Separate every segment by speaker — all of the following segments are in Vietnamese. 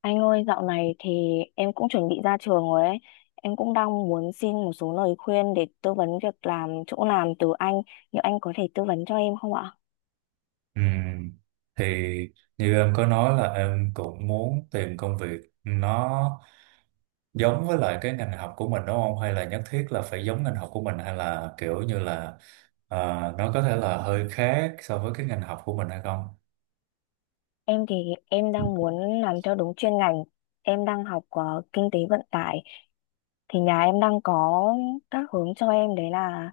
Speaker 1: Anh ơi, dạo này thì em cũng chuẩn bị ra trường rồi ấy. Em cũng đang muốn xin một số lời khuyên để tư vấn việc làm chỗ làm từ anh. Liệu anh có thể tư vấn cho em không ạ?
Speaker 2: Ừ. Thì như em có nói là em cũng muốn tìm công việc nó giống với lại cái ngành học của mình đúng không? Hay là nhất thiết là phải giống ngành học của mình hay là kiểu như là ờ, nó có thể là hơi khác so với cái ngành học của mình hay không?
Speaker 1: Em thì em đang muốn làm theo đúng chuyên ngành. Em đang học kinh tế vận tải. Thì nhà em đang có các hướng cho em, đấy là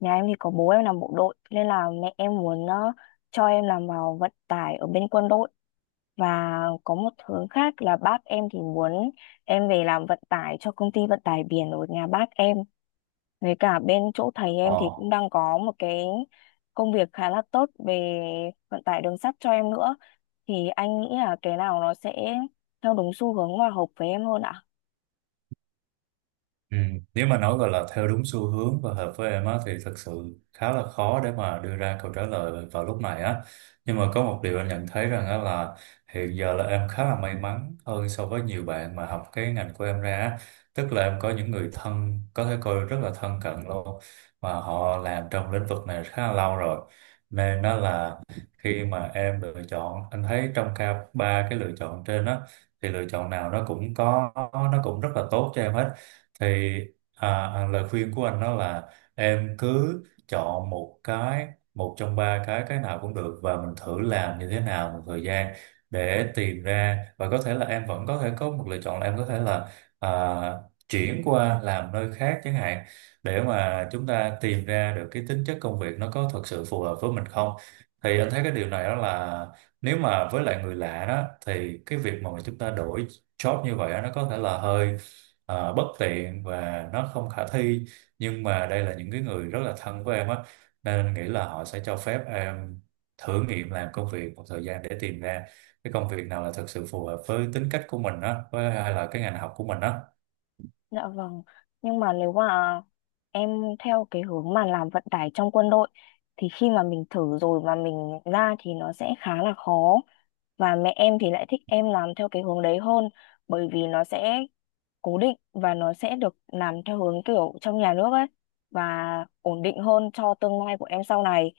Speaker 1: nhà em thì có bố em làm bộ đội nên là mẹ em muốn cho em làm vào vận tải ở bên quân đội. Và có một hướng khác là bác em thì muốn em về làm vận tải cho công ty vận tải biển ở nhà bác em. Với cả bên chỗ thầy em thì
Speaker 2: Ờ.
Speaker 1: cũng đang có một cái công việc khá là tốt về vận tải đường sắt cho em nữa. Thì anh nghĩ là cái nào nó sẽ theo đúng xu hướng và hợp với em hơn ạ?
Speaker 2: Ừ. Nếu mà nói gọi là theo đúng xu hướng và hợp với em á, thì thật sự khá là khó để mà đưa ra câu trả lời vào lúc này á. Nhưng mà có một điều anh nhận thấy rằng á, là hiện giờ là em khá là may mắn hơn so với nhiều bạn mà học cái ngành của em ra á. Tức là em có những người thân có thể coi rất là thân cận luôn, mà họ làm trong lĩnh vực này khá là lâu rồi. Nên đó là khi mà em lựa chọn, anh thấy trong cả ba cái lựa chọn trên á, thì lựa chọn nào nó cũng rất là tốt cho em hết. Thì à, lời khuyên của anh đó là em cứ chọn một cái, một trong ba cái nào cũng được, và mình thử làm như thế nào một thời gian để tìm ra, và có thể là em vẫn có thể có một lựa chọn là em có thể là à, chuyển qua làm nơi khác chẳng hạn, để mà chúng ta tìm ra được cái tính chất công việc nó có thật sự phù hợp với mình không. Thì anh thấy cái điều này, đó là nếu mà với lại người lạ đó, thì cái việc mà chúng ta đổi job như vậy á, nó có thể là hơi bất tiện và nó không khả thi. Nhưng mà đây là những cái người rất là thân với em á, nên nghĩ là họ sẽ cho phép em thử nghiệm làm công việc một thời gian để tìm ra cái công việc nào là thực sự phù hợp với tính cách của mình á, với hay là cái ngành học của mình á.
Speaker 1: Dạ vâng. Nhưng mà nếu mà em theo cái hướng mà làm vận tải trong quân đội thì khi mà mình thử rồi mà mình ra thì nó sẽ khá là khó. Và mẹ em thì lại thích em làm theo cái hướng đấy hơn bởi vì nó sẽ cố định và nó sẽ được làm theo hướng kiểu trong nhà nước ấy, và ổn định hơn cho tương lai của em sau này.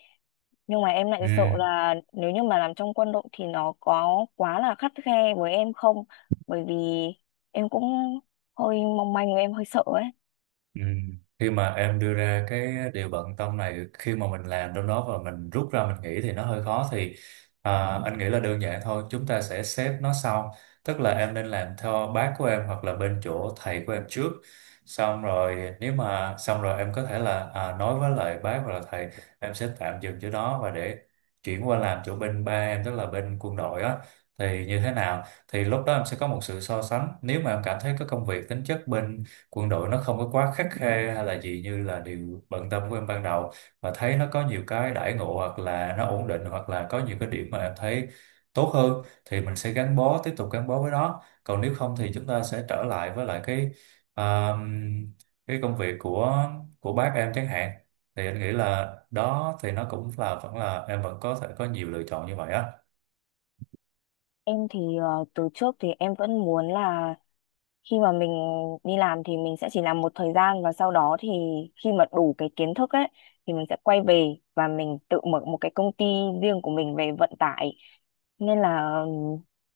Speaker 1: Nhưng mà em lại sợ
Speaker 2: Ừ.
Speaker 1: là nếu như mà làm trong quân đội thì nó có quá là khắt khe với em không, bởi vì em cũng hơi mong manh, em hơi sợ ấy.
Speaker 2: Ừ. Khi mà em đưa ra cái điều bận tâm này, khi mà mình làm trong đó và mình rút ra mình nghĩ thì nó hơi khó, thì anh nghĩ là đơn giản thôi, chúng ta sẽ xếp nó sau. Tức là em nên làm theo bác của em hoặc là bên chỗ thầy của em trước, xong rồi nếu mà xong rồi em có thể là nói với lại bác hoặc là thầy em sẽ tạm dừng chỗ đó, và để chuyển qua làm chỗ bên ba em, tức là bên quân đội á. Thì như thế nào thì lúc đó em sẽ có một sự so sánh. Nếu mà em cảm thấy cái công việc tính chất bên quân đội nó không có quá khắt khe hay là gì như là điều bận tâm của em ban đầu, mà thấy nó có nhiều cái đãi ngộ hoặc là nó ổn định, hoặc là có nhiều cái điểm mà em thấy tốt hơn, thì mình sẽ gắn bó, tiếp tục gắn bó với nó. Còn nếu không thì chúng ta sẽ trở lại với lại cái à, cái công việc của bác em chẳng hạn. Thì anh nghĩ là đó, thì nó cũng là vẫn là em vẫn có thể có nhiều lựa chọn như vậy á.
Speaker 1: Em thì từ trước thì em vẫn muốn là khi mà mình đi làm thì mình sẽ chỉ làm một thời gian, và sau đó thì khi mà đủ cái kiến thức ấy thì mình sẽ quay về và mình tự mở một cái công ty riêng của mình về vận tải. Nên là,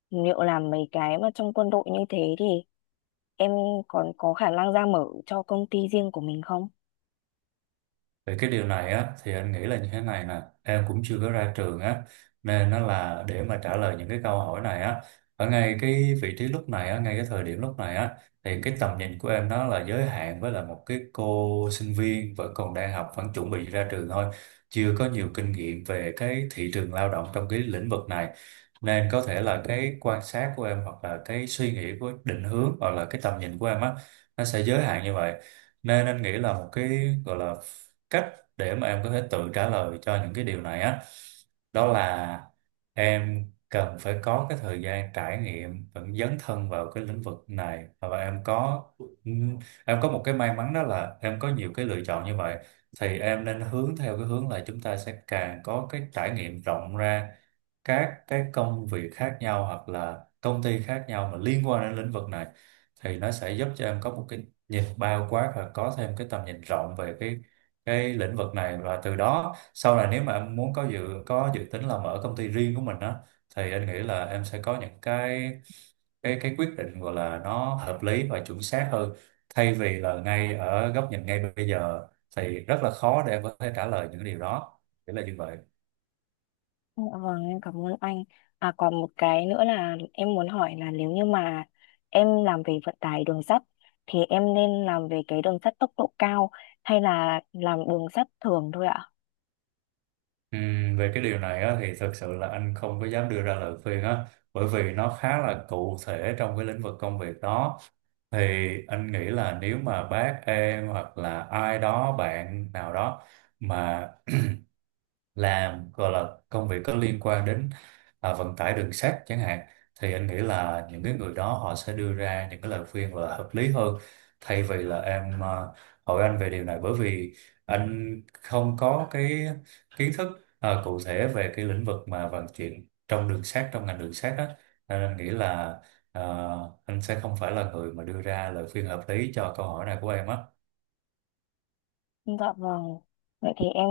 Speaker 1: liệu làm mấy cái mà trong quân đội như thế thì em còn có khả năng ra mở cho công ty riêng của mình không?
Speaker 2: Về cái điều này á, thì anh nghĩ là như thế này nè, em cũng chưa có ra trường á, nên nó là để mà trả lời những cái câu hỏi này á, ở ngay cái vị trí lúc này á, ngay cái thời điểm lúc này á, thì cái tầm nhìn của em nó là giới hạn, với là một cái cô sinh viên vẫn còn đang học, vẫn chuẩn bị ra trường thôi, chưa có nhiều kinh nghiệm về cái thị trường lao động trong cái lĩnh vực này. Nên có thể là cái quan sát của em, hoặc là cái suy nghĩ của định hướng, hoặc là cái tầm nhìn của em á, nó sẽ giới hạn như vậy. Nên anh nghĩ là một cái gọi là cách để mà em có thể tự trả lời cho những cái điều này á, đó là em cần phải có cái thời gian trải nghiệm và dấn thân vào cái lĩnh vực này, và ừm, em có một cái may mắn, đó là em có nhiều cái lựa chọn như vậy. Thì em nên hướng theo cái hướng là chúng ta sẽ càng có cái trải nghiệm rộng ra các cái công việc khác nhau hoặc là công ty khác nhau mà liên quan đến lĩnh vực này, thì nó sẽ giúp cho em có một cái nhìn bao quát và có thêm cái tầm nhìn rộng về cái lĩnh vực này. Và từ đó sau này, nếu mà em muốn có dự tính là mở công ty riêng của mình á, thì anh nghĩ là em sẽ có những cái quyết định gọi là nó hợp lý và chuẩn xác hơn, thay vì là ngay ở góc nhìn ngay bây giờ thì rất là khó để em có thể trả lời những điều đó, nghĩa là như vậy.
Speaker 1: Dạ vâng, em cảm ơn anh. À, còn một cái nữa là em muốn hỏi là nếu như mà em làm về vận tải đường sắt thì em nên làm về cái đường sắt tốc độ cao hay là làm đường sắt thường thôi ạ?
Speaker 2: Về cái điều này á, thì thực sự là anh không có dám đưa ra lời khuyên á, bởi vì nó khá là cụ thể trong cái lĩnh vực công việc đó. Thì anh nghĩ là nếu mà bác em hoặc là ai đó, bạn nào đó mà làm gọi là công việc có liên quan đến vận tải đường sắt chẳng hạn, thì anh nghĩ là những cái người đó họ sẽ đưa ra những cái lời khuyên là hợp lý hơn, thay vì là em hỏi anh về điều này, bởi vì anh không có cái kiến thức cụ thể về cái lĩnh vực mà vận chuyển trong đường sắt, trong ngành đường sắt đó. Nên anh nghĩ là à, anh sẽ không phải là người mà đưa ra lời khuyên hợp lý cho câu hỏi này của em á.
Speaker 1: Dạ vâng. Vậy thì em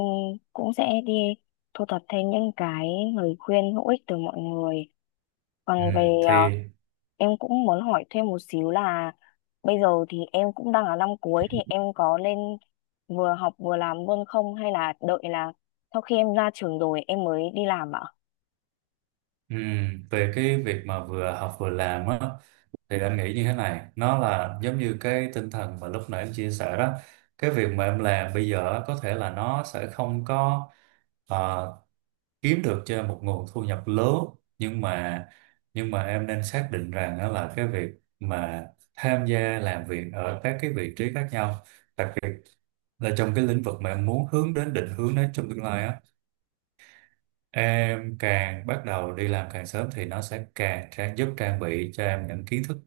Speaker 1: cũng sẽ đi thu thập thêm những cái lời khuyên hữu ích từ mọi người.
Speaker 2: Ừ,
Speaker 1: Còn về
Speaker 2: thì.
Speaker 1: ờ, em cũng muốn hỏi thêm một xíu là bây giờ thì em cũng đang ở năm cuối, thì em có lên vừa học vừa làm luôn không, hay là đợi là sau khi em ra trường rồi em mới đi làm ạ?
Speaker 2: Ừ, về cái việc mà vừa học vừa làm á, thì anh nghĩ như thế này, nó là giống như cái tinh thần mà lúc nãy em chia sẻ đó. Cái việc mà em làm bây giờ á, có thể là nó sẽ không có ờ, kiếm được cho em một nguồn thu nhập lớn, nhưng mà nhưng mà em nên xác định rằng đó là cái việc mà tham gia làm việc ở các cái vị trí khác nhau, đặc biệt là trong cái lĩnh vực mà em muốn hướng đến định hướng đến trong tương lai á. Em càng bắt đầu đi làm càng sớm thì nó sẽ càng giúp trang bị cho em những kiến thức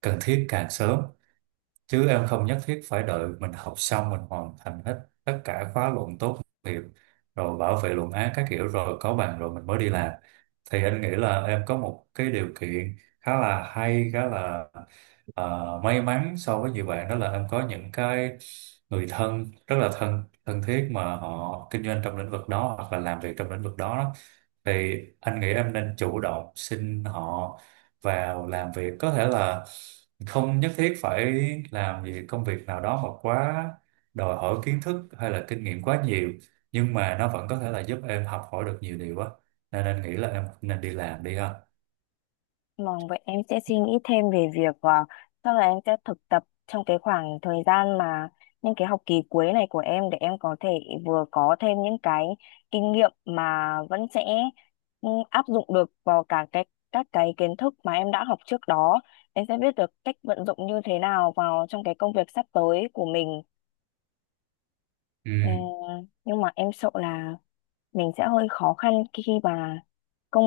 Speaker 2: cần thiết càng sớm. Chứ em không nhất thiết phải đợi mình học xong, mình hoàn thành hết tất cả khóa luận tốt nghiệp rồi bảo vệ luận án các kiểu rồi có bằng rồi mình mới đi làm. Thì anh nghĩ là em có một cái điều kiện khá là hay, khá là may mắn so với nhiều bạn, đó là em có những cái người thân rất là thân thân thiết, mà họ kinh doanh trong lĩnh vực đó hoặc là làm việc trong lĩnh vực đó. Thì anh nghĩ em nên chủ động xin họ vào làm việc, có thể là không nhất thiết phải làm gì, công việc nào đó mà quá đòi hỏi kiến thức hay là kinh nghiệm quá nhiều, nhưng mà nó vẫn có thể là giúp em học hỏi được nhiều điều á. Nên anh nghĩ là em nên đi làm đi ha.
Speaker 1: Vâng, vậy em sẽ suy nghĩ thêm về việc chắc là em sẽ thực tập trong cái khoảng thời gian mà những cái học kỳ cuối này của em, để em có thể vừa có thêm những cái kinh nghiệm mà vẫn sẽ áp dụng được vào cả các cái kiến thức mà em đã học trước đó. Em sẽ biết được cách vận dụng như thế nào vào trong cái công việc sắp tới của mình.
Speaker 2: Ừ.
Speaker 1: Ừ, nhưng mà em sợ là mình sẽ hơi khó khăn khi khi mà công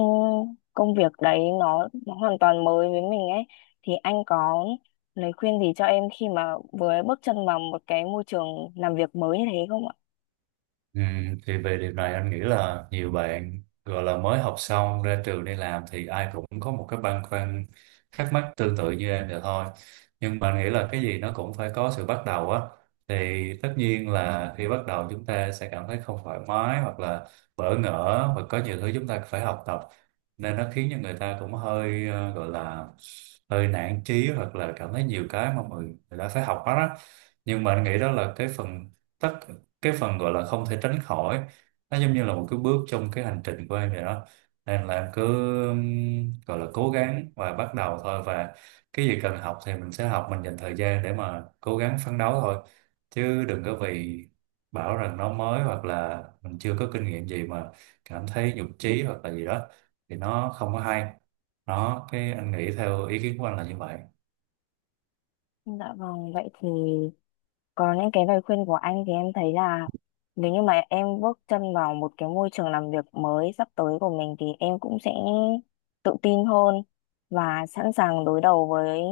Speaker 1: công việc đấy nó hoàn toàn mới với mình ấy, thì anh có lời khuyên gì cho em khi mà vừa bước chân vào một cái môi trường làm việc mới như thế không ạ?
Speaker 2: Ừ, thì về điều này anh nghĩ là nhiều bạn gọi là mới học xong ra trường đi làm thì ai cũng có một cái băn khoăn, thắc mắc tương tự như em vậy thôi. Nhưng mà anh nghĩ là cái gì nó cũng phải có sự bắt đầu á, thì tất nhiên là khi bắt đầu chúng ta sẽ cảm thấy không thoải mái, hoặc là bỡ ngỡ và có nhiều thứ chúng ta phải học tập, nên nó khiến cho người ta cũng hơi gọi là hơi nản chí, hoặc là cảm thấy nhiều cái mà người ta phải học hết á. Nhưng mà anh nghĩ đó là tất cái phần gọi là không thể tránh khỏi, nó giống như là một cái bước trong cái hành trình của em vậy đó. Nên là em cứ gọi là cố gắng và bắt đầu thôi, và cái gì cần học thì mình sẽ học, mình dành thời gian để mà cố gắng phấn đấu thôi, chứ đừng có vì bảo rằng nó mới hoặc là mình chưa có kinh nghiệm gì mà cảm thấy nhụt chí hoặc là gì đó, thì nó không có hay. Đó, cái anh nghĩ theo ý kiến của anh là như vậy.
Speaker 1: Dạ vâng, vậy thì. Còn những cái lời khuyên của anh thì em thấy là nếu như mà em bước chân vào một cái môi trường làm việc mới sắp tới của mình thì em cũng sẽ tự tin hơn và sẵn sàng đối đầu với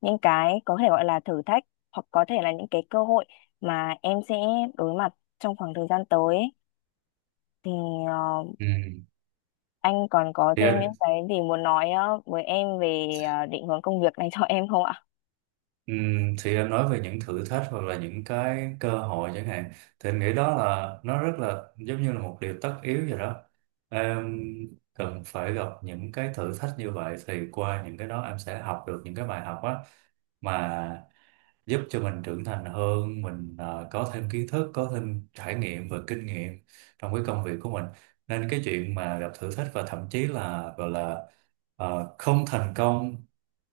Speaker 1: những cái có thể gọi là thử thách, hoặc có thể là những cái cơ hội mà em sẽ đối mặt trong khoảng thời gian tới ấy. Thì ờ,
Speaker 2: Ừ.
Speaker 1: anh còn có
Speaker 2: thì
Speaker 1: thêm những
Speaker 2: anh
Speaker 1: cái gì muốn nói với em về định hướng công việc này cho em không ạ?
Speaker 2: Ừ, thì anh nói về những thử thách hoặc là những cái cơ hội chẳng hạn, thì anh nghĩ đó là nó rất là giống như là một điều tất yếu vậy đó. Em cần phải gặp những cái thử thách như vậy, thì qua những cái đó em sẽ học được những cái bài học á, mà giúp cho mình trưởng thành hơn, mình có thêm kiến thức, có thêm trải nghiệm và kinh nghiệm trong cái công việc của mình. Nên cái chuyện mà gặp thử thách và thậm chí là gọi là không thành công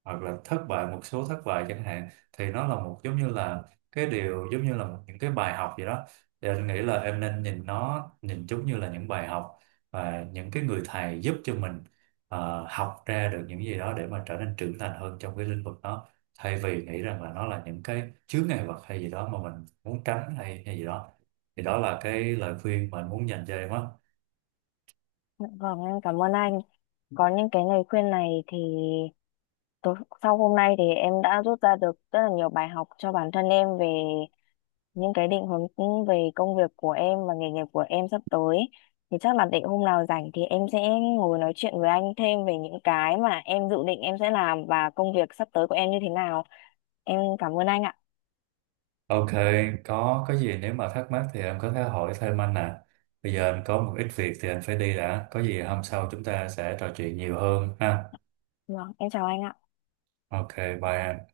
Speaker 2: hoặc là thất bại một số thất bại chẳng hạn, thì nó là giống như là cái điều, giống như là những cái bài học gì đó. Thì anh nghĩ là em nên nhìn chúng như là những bài học, và những cái người thầy giúp cho mình học ra được những gì đó để mà trở nên trưởng thành hơn trong cái lĩnh vực đó, thay vì nghĩ rằng là nó là những cái chướng ngại vật hay gì đó mà mình muốn tránh, hay hay gì đó. Thì đó là cái lời khuyên mà anh muốn dành cho em á.
Speaker 1: Vâng, em cảm ơn anh. Có những cái lời khuyên này thì Tối, sau hôm nay thì em đã rút ra được rất là nhiều bài học cho bản thân em về những cái định hướng về công việc của em và nghề nghiệp của em sắp tới. Thì chắc là để hôm nào rảnh thì em sẽ ngồi nói chuyện với anh thêm về những cái mà em dự định em sẽ làm và công việc sắp tới của em như thế nào. Em cảm ơn anh ạ.
Speaker 2: Ok, có gì nếu mà thắc mắc thì em có thể hỏi thêm anh nè. Bây giờ anh có một ít việc thì anh phải đi đã. Có gì hôm sau chúng ta sẽ trò chuyện nhiều hơn ha.
Speaker 1: Vâng, em chào anh ạ.
Speaker 2: Ok, bye anh.